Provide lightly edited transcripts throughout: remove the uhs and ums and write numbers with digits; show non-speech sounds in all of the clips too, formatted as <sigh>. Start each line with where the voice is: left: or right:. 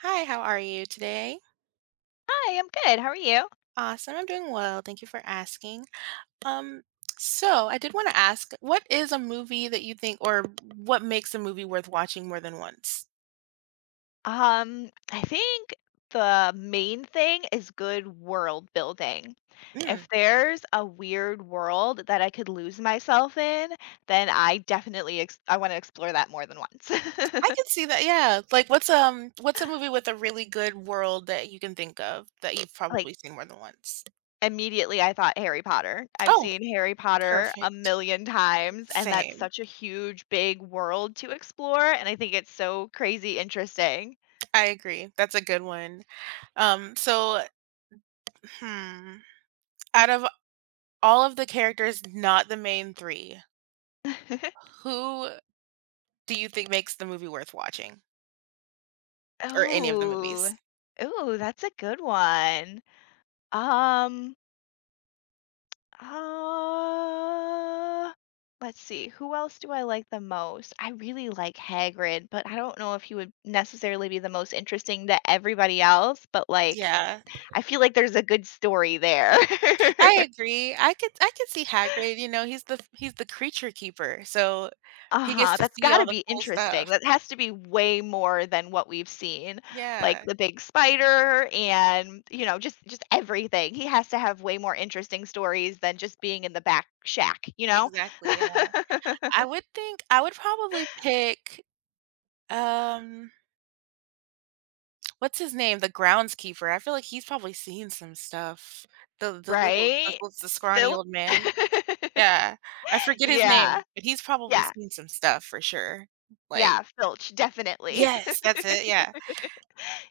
right: Hi, how are you today?
left: Hi, I'm good. How are you?
right: Awesome, I'm doing well. Thank you for asking. Um, so I did want to ask, what is a movie that you think, or what makes a movie worth watching more than once?
left: I think the main thing is good world building. If
right: Mm,
left: there's a weird world that I could lose myself in, then I definitely I want to explore that more than once.
right: I
left: <laughs>
right: can see that. Yeah, like what's a movie with a really good world that you can think of that you've
left: Like
right: probably seen more than once?
left: immediately I thought Harry Potter. I've
right: Oh,
left: seen Harry Potter a
right: perfect.
left: million times and that's
right: Same.
left: such a huge big world to explore and I think it's so crazy interesting.
right: I agree. That's a good one. Um, so, hmm, out of all of the characters, not the main three,
left: <laughs>
right: who do you think makes the movie worth watching? Or any of the movies?
left: Oh, oh, that's a good one. Um, uh, let's see. Who else do I like the most? I really like Hagrid, but I don't know if he would necessarily be the most interesting to everybody else, but like
right: Yeah.
left: I feel like there's a good story there.
right: I
left: <laughs>
right: agree. I could see Hagrid, you know, he's the creature keeper, so he
left: Uh-huh,
right: gets to
left: that's
right: see
left: got to
right: all the
left: be
right: cool
left: interesting.
right: stuff.
left: That has to be way more than what we've seen, like
right: Yeah.
left: the big spider and, you know, just everything. He has to have way more interesting stories than just being in the back shack, you know?
right: Exactly, yeah.
left: <laughs>
right: I would think I would probably pick, um, what's his name? The groundskeeper. I feel like he's probably seen some stuff. The
left: Right?
right: what's the scrawny
left: Filch?
right: old
left: <laughs>
right: man? Yeah. I forget his
left: Yeah.
right: name, but he's probably
left: Yeah.
right: seen some stuff for sure. Like
left: Yeah, Filch, definitely.
right: yes, that's it,
left: <laughs>
right: yeah.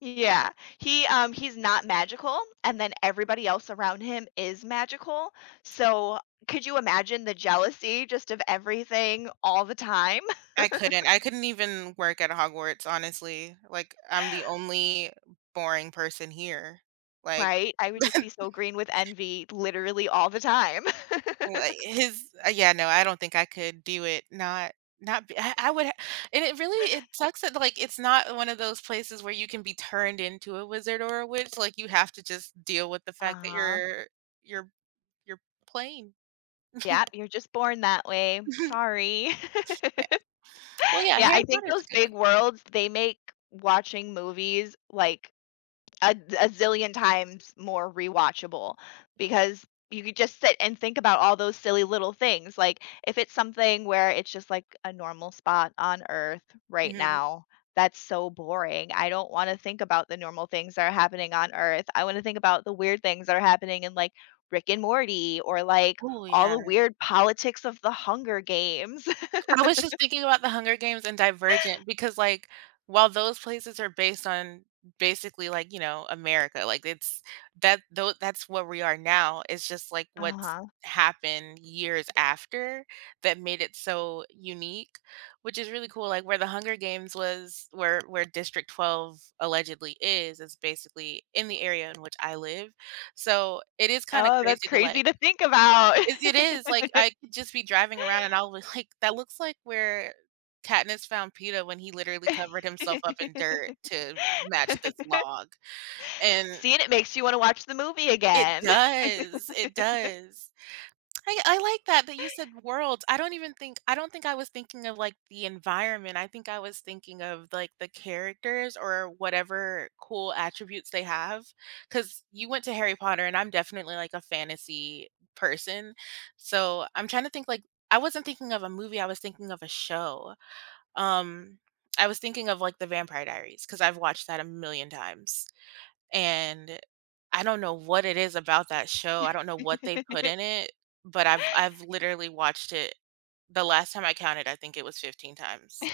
left: Yeah. He, he's not magical, and then everybody else around him is magical, so could you imagine the jealousy just of everything all the time? <laughs>
right: I couldn't. I couldn't even work at Hogwarts, honestly. Like, I'm the only boring person here. Like,
left: Right? I would just be so green with envy literally all the time. <laughs>
right: wha his yeah, no, I don't think I could do it. Not not be I would ha- And it really it sucks that, like, it's not one of those places where you can be turned into a wizard or a witch, like, you have to just deal with the fact that
left: Uh-huh.
right: you're you're plain. <laughs>
left: Yep, you're just born that way. Sorry. <laughs>
right: Yeah. Well, yeah,
left: Yeah,
right: Harry
left: I think
right: Potter's a
left: those
right: good
left: big
right: one.
left: worlds, they make watching movies, like, a zillion times more rewatchable because you could just sit and think about all those silly little things. Like if it's something where it's just like a normal spot on Earth right
right: Mhm.
left: now, that's so boring. I don't want to think about the normal things that are happening on Earth. I want to think about the weird things that are happening in like Rick and Morty or like
right: Ooh,
left: all
right: yeah.
left: the weird politics of the Hunger Games. <laughs>
right: I was just thinking about The Hunger Games and Divergent because, like, while those places are based on basically like, you know, America, like it's that though that's where we are now. It's just like what's
left: Uh-huh.
right: happened years after that made it so unique, which is really cool. Like where The Hunger Games was, where District 12 allegedly is basically in the area in which I live. So it is kind of
left: Oh, that's
right: crazy to
left: crazy
right: like
left: to think about.
right: it it is, like, I could just be driving around and I'll be like, <laughs> "That looks like where Katniss found Peeta when he literally covered himself up in dirt to match this
left: <laughs>
right: log." And
left: See, and it makes you wanna watch the movie
right: it
left: again.
right: does, it does. I like that, that you said worlds. I don't think I was thinking of like the environment. I think I was thinking of like the characters or whatever cool attributes they have. Cause you went to Harry Potter and I'm definitely like a fantasy person. So I'm trying to think like I wasn't thinking of a movie, I was thinking of a show. Um I was thinking of like the Vampire Diaries because I've watched that a million times and I don't know what it is about that show. I don't know what they put
left: <laughs>
right: in it, but I've literally watched it the last time I counted, I think it was 15 times.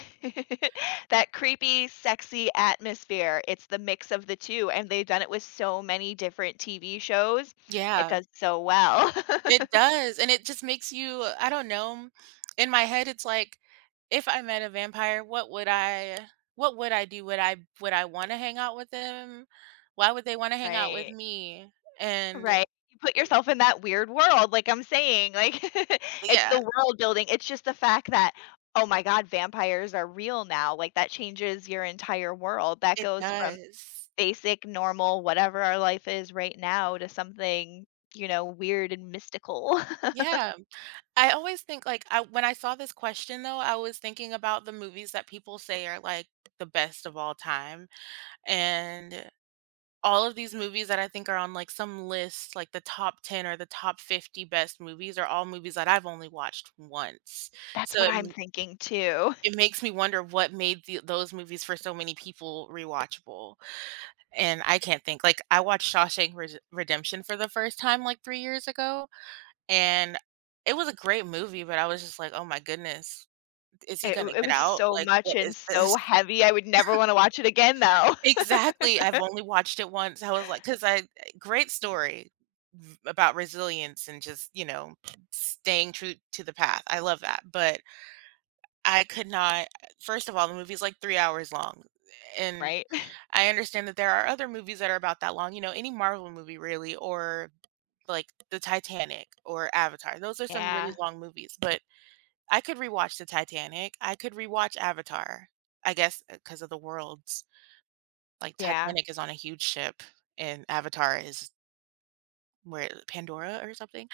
left: That creepy, sexy atmosphere, it's the mix of the 2, and they've done it with so many different TV shows. It
right: Yeah,
left: does so well.
right: it
left: <laughs>
right: does, and it just makes you I don't know. In my head it's like if I met a vampire, what would I do? Would I want to hang out with them? Why would they want to hang out with
left: Right.
right: me? And
left: Right. You put yourself in that weird world, like I'm saying, like, <laughs> it's
right: yeah,
left: the world building, it's just the fact that, "Oh my god, vampires are real now," like, that changes your entire world. That
right: it
left: goes from
right: does.
left: basic, normal, whatever our life is right now to something, you know, weird and mystical. <laughs>
right: Yeah. I always think like I when I saw this question though, I was thinking about the movies that people say are like the best of all time. And all of these movies that I think are on like some list, like the top 10 or the top 50 best movies, are all movies that I've only watched once.
left: That's
right: So
left: what I'm
right: it,
left: thinking too.
right: it makes me wonder what made the, those movies for so many people rewatchable. And I can't think. Like, I watched Shawshank Res- Redemption for the first time like 3 years ago, and it was a great movie, but I was just like, oh my goodness, is he
left: It
right: gonna
left: it
right: get
left: was
right: out?
left: so
right: Like,
left: much
right: what
left: and
right: is
left: so
right: this? <laughs>
left: heavy, I would never wanna watch it again though,
right: Exactly, I've only watched it once, I was like, "Cause I eh, great story v about resilience and just, you know, staying true to the path, I love that, but I could not first of all, the movie's like 3 hours long, and
left: <laughs> right?
right: I understand that there are other movies that are about that long, you know, any Marvel movie really or, like, the Titanic or Avatar, those are some really
left: Yeah,
right: long movies, but I could rewatch the Titanic. I could rewatch Avatar, I guess, because of the worlds. Like,
left: yeah,
right: Titanic is on a huge ship, and Avatar is where Pandora or something?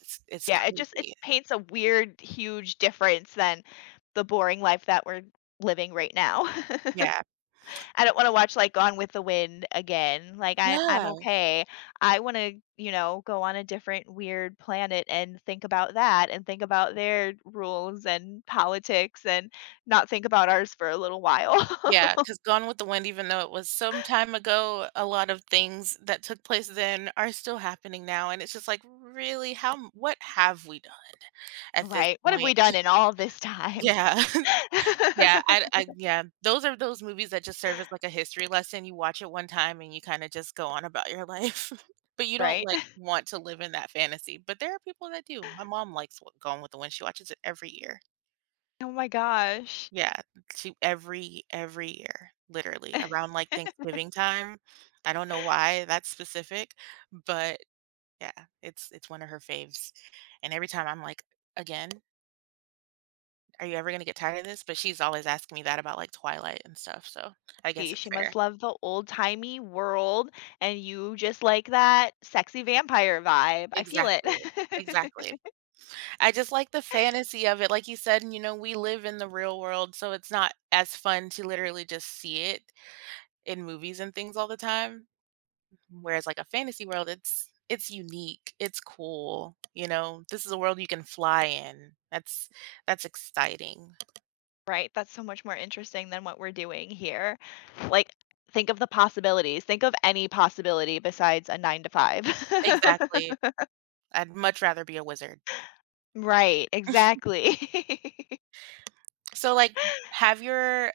right: It's
left: yeah, it just it
right: crazy.
left: paints a weird, huge difference than the boring life that we're living right now. <laughs>
right: Yeah.
left: I don't wanna watch, like, Gone with the Wind again. Like, I'm
right: Yeah.
left: okay. I wanna, you know, go on a different weird planet and think about that and think about their rules and politics and not think about ours for a little while.
right: Yeah.
left: <laughs>
right: Because Gone with the Wind, even though it was some time ago, a lot of things that took place then are still happening now, and it's just like, really, how m what have we done at this
left: Right. What have we
right: point?
left: done in all this time?
right: Yeah.
left: <laughs>
right: Yeah, I yeah, those are those movies that just serve as, like, a history lesson, you watch it one time and you kinda just go on about your life, <laughs> but you don't,
left: Right?
right: like, want to live in that fantasy, but there are people that do. My mom likes w Gone with the Wind, she watches it every year.
left: Oh my gosh.
right: Yeah, she every year, literally, around, like, Thanksgiving time. I don't know why that's specific, but yeah, it's one of her faves, and every time I'm like, "Again? Are you ever gonna get tired of this?" But she's always asking me that about, like, Twilight and stuff, so I guess
left: She
right: it's
left: she
right: fair.
left: must love the old-timey world, and you just like that sexy vampire vibe. I feel it.
right: Exactly,
left: <laughs>
right: exactly. I just like the fantasy of it, like you said, you know, we live in the real world, so it's not as fun to literally just see it in movies and things all the time, whereas, like, a fantasy world, it's unique, it's cool, you know? This is a world you can fly in. That's exciting.
left: Right, that's so much more interesting than what we're doing here. Like, think of the possibilities. Think of any possibility besides a 9 to 5.
right: Exactly.
left: <laughs>
right: I'd much rather be a wizard.
left: Right, exactly. <laughs>
right: So, like, have your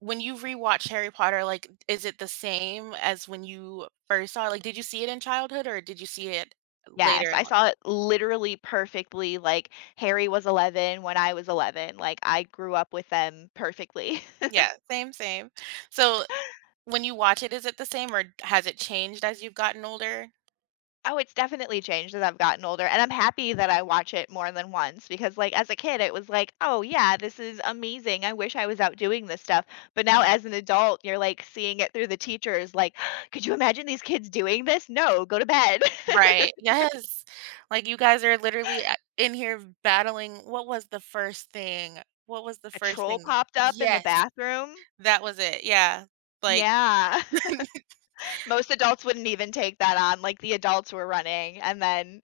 right: when you rewatch Harry Potter, like, is it the same as when you first saw it? Like, did you see it in childhood or did you see it later
left: Yes, I
right: in life?
left: saw it literally perfectly, like, Harry was 11 when I was 11, like, I grew up with them perfectly.
right: Yeah, same, same. So, when you watch it, is it the same or has it changed as you've gotten older?
left: Oh, it's definitely changed as I've gotten older, and I'm happy that I watch it more than once because, like, as a kid, it was like, "Oh, yeah, this is amazing. I wish I was out doing this stuff." But now
right: Mhm.
left: as an adult, you're, like, seeing it through the teachers, like, <gasps> "Could you imagine these kids doing this? No, go to bed." <laughs>
right: Right. Yes. Like, you guys are literally a in here battling what was the first thing? What was the
left: A
right: first
left: troll
right: thing?
left: popped up in the
right: Yes,
left: bathroom.
right: that was it. Yeah. Like
left: Yeah.
right: <laughs>
left: <laughs> Most adults wouldn't even take that on, like, the adults were running, and then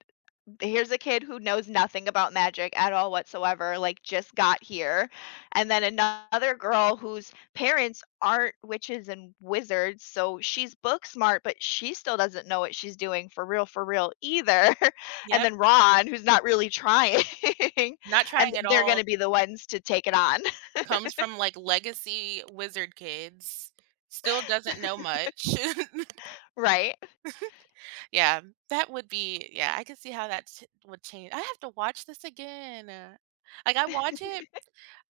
left: here's a kid who knows nothing about magic at all whatsoever, like, just got here, and then another girl whose parents aren't witches and wizards, so she's book smart, but she still doesn't know what she's doing for real either, <laughs> and
right: Yep.
left: then Ron, who's not really trying, <laughs>
right: Not
left: and
right: trying at
left: they're gonna
right: all
left: be the ones to take it on, <laughs>
right: comes from, like, legacy wizard kids, still doesn't know much. <laughs>
left: right?
right: Yeah, that would be yeah, I could see how that ch would change I have to watch this again. Like, I watch it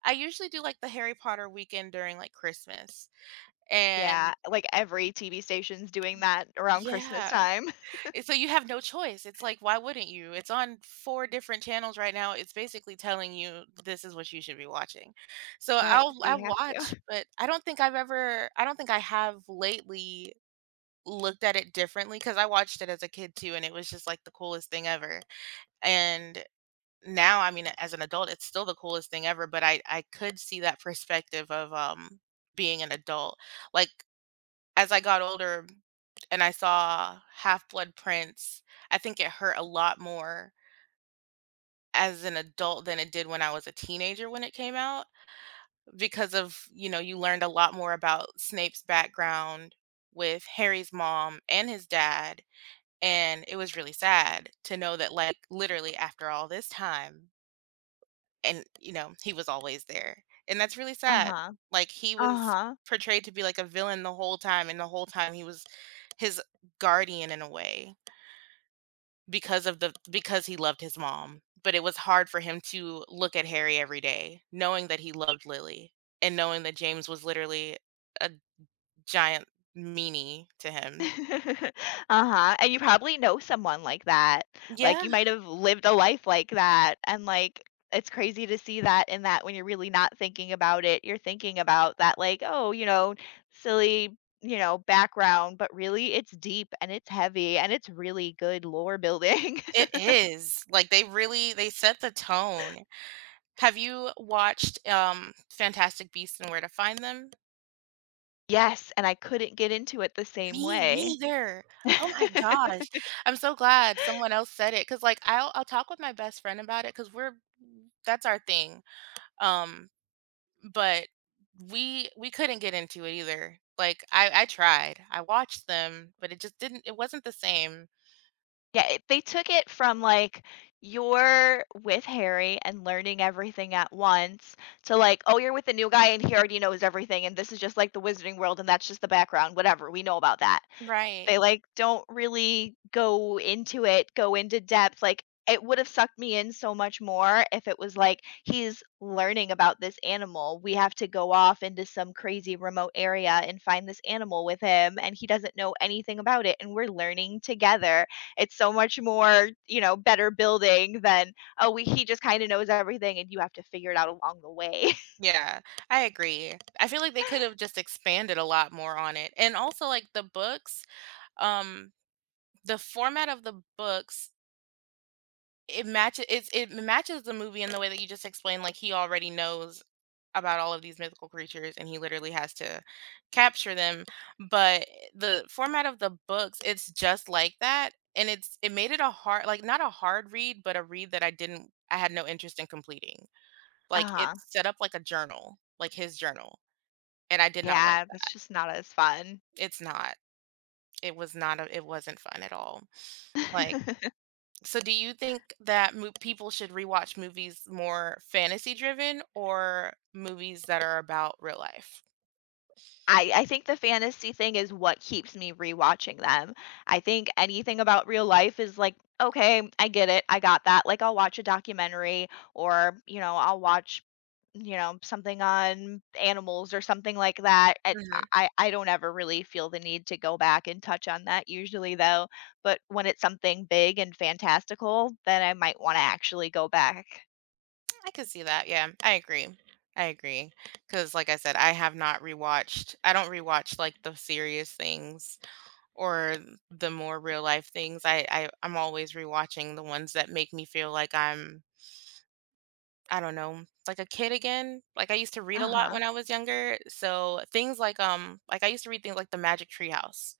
right: I usually do, like, the Harry Potter weekend during, like, Christmas,
left: Yeah,
right: and
left: like, every TV station's doing
right: y
left: that around Christmas
right: yeah.
left: time.
right: It's so you have no choice. It's like, why wouldn't you? It's on four different channels right now. It's basically telling you this is what you should be watching. So
left: Right, so
right: I'll I
left: you have
right: watch,
left: to. <laughs>
right: but I don't think I have lately looked at it differently because I watched it as a kid too, and it was just like the coolest thing ever. And now, I mean, as an adult, it's still the coolest thing ever, but I could see that perspective of being an adult. Like as I got older and I saw Half Blood Prince, I think it hurt a lot more as an adult than it did when I was a teenager when it came out because of, you know, you learned a lot more about Snape's background with Harry's mom and his dad. And it was really sad to know that, like, literally after all this time, and, you know, he was always there, and that's really sad.
left: Uh-huh.
right: Like, he was
left: Uh-huh.
right: portrayed to be like a villain the whole time, and the whole time he was his guardian in a way because of the because he loved his mom, but it was hard for him to look at Harry every day knowing that he loved Lily and knowing that James was literally a giant meanie to him.
left: <laughs> Uh-huh, and you probably know someone like that. Like,
right: Yeah,
left: you might have lived a life like that, and, like, it's crazy to see that in that when you're really not thinking about it, you're thinking about that, like, oh, you know, silly, you know, background, but really it's deep and it's heavy and it's really good lore building.
right: it
left: <laughs>
right: is. Like, they really they set the tone. Have you watched, Fantastic Beasts and Where to Find Them?
left: Yes, and I couldn't get into it the same
right: Me
left: way.
right: neither. Oh my
left: <laughs>
right: gosh. I'm so glad someone else said it because like I'll talk with my best friend about it because we're that's our thing. Um, but we couldn't get into it either. Like I tried. I watched them, but it just didn't it wasn't the same.
left: Yeah, it they took it from, like, you're with Harry and learning everything at once to, like, "Oh, you're with the new guy, and he already knows everything, and this is just like the Wizarding World, and that's just the background, whatever, we know about that."
right: Right.
left: They, like, don't really go into it, go into depth, like, it would've sucked me in so much more if it was like, "He's learning about this animal. We have to go off into some crazy remote area and find this animal with him, and he doesn't know anything about it, and we're learning together." It's so much more, you know, better building than, "Oh, we he just kinda knows everything, and you have to figure it out along the way." <laughs>
right: Yeah, I agree. I feel like they could have just expanded a lot more on it. And also like the books, um the format of the books It matches the movie in the way that you just explained, like, he already knows about all of these mythical creatures, and he literally has to capture them, but the format of the books, it's just like that, and it made it a hard like, not a hard read, but a read that I had no interest in completing. Like,
left: Uh-huh.
right: it's set up like a journal, like his journal, and I did not like
left: Yeah, that's
right: that.
left: just not as fun.
right: It's not. It wasn't fun at all. Like
left: <laughs>
right: so, do you think that people should rewatch movies more fantasy driven or movies that are about real life?
left: I think the fantasy thing is what keeps me rewatching them. I think anything about real life is like, okay, I get it. I got that. Like I'll watch a documentary or, you know, I'll watch you know something on animals or something like that
right: Hmm,
left: I don't ever really feel the need to go back and touch on that usually though, but when it's something big and fantastical then I might want to actually go back.
right: I could see that. Yeah, I agree. I agree. Because, like I said, I have not rewatched, I don't rewatch like the serious things or the more real life things. I'm always rewatching the ones that make me feel like I don't know, like a kid again. Like I used to read a lot
left: Uh-huh.
right: when I was younger. So, things like I used to read things like The Magic Tree House.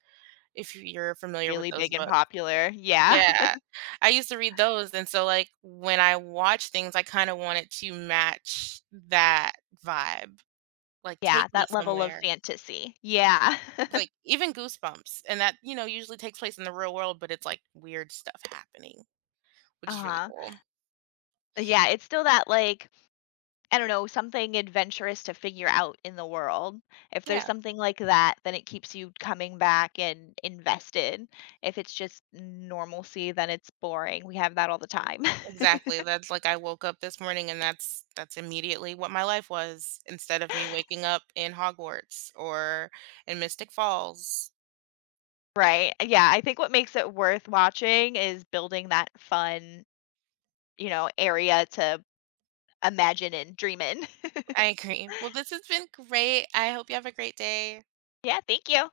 right: If you're familiar with
left: Really
right: those
left: big and
right: books.
left: popular, yeah. <laughs>
right: Yeah. I used to read those, and so, like, when I watch things, I kinda want it to match that vibe, like, take
left: Yeah,
right: me
left: that level of
right: somewhere.
left: fantasy. Yeah. <laughs>
right: Like, even Goosebumps, and that, you know, usually takes place in the real world, but it's, like, weird stuff happening, which is really
left: Uh-huh.
right: cool.
left: Yeah, it's still that, like, I don't know, something adventurous to figure out in the world. If there's
right: Yeah,
left: something like that, then it keeps you coming back and invested. If it's just normalcy, then it's boring. We have that all the time.
right: exactly,
left: <laughs>
right: that's like, I woke up this morning, and that's immediately what my life was, instead of me waking up in Hogwarts or in Mystic Falls.
left: Right. Yeah, I think what makes it worth watching is building that fun, you know, area to imagine and dream in. <laughs>
right: I agree. Well, this has been great. I hope you have a great day.
left: Yeah, thank you.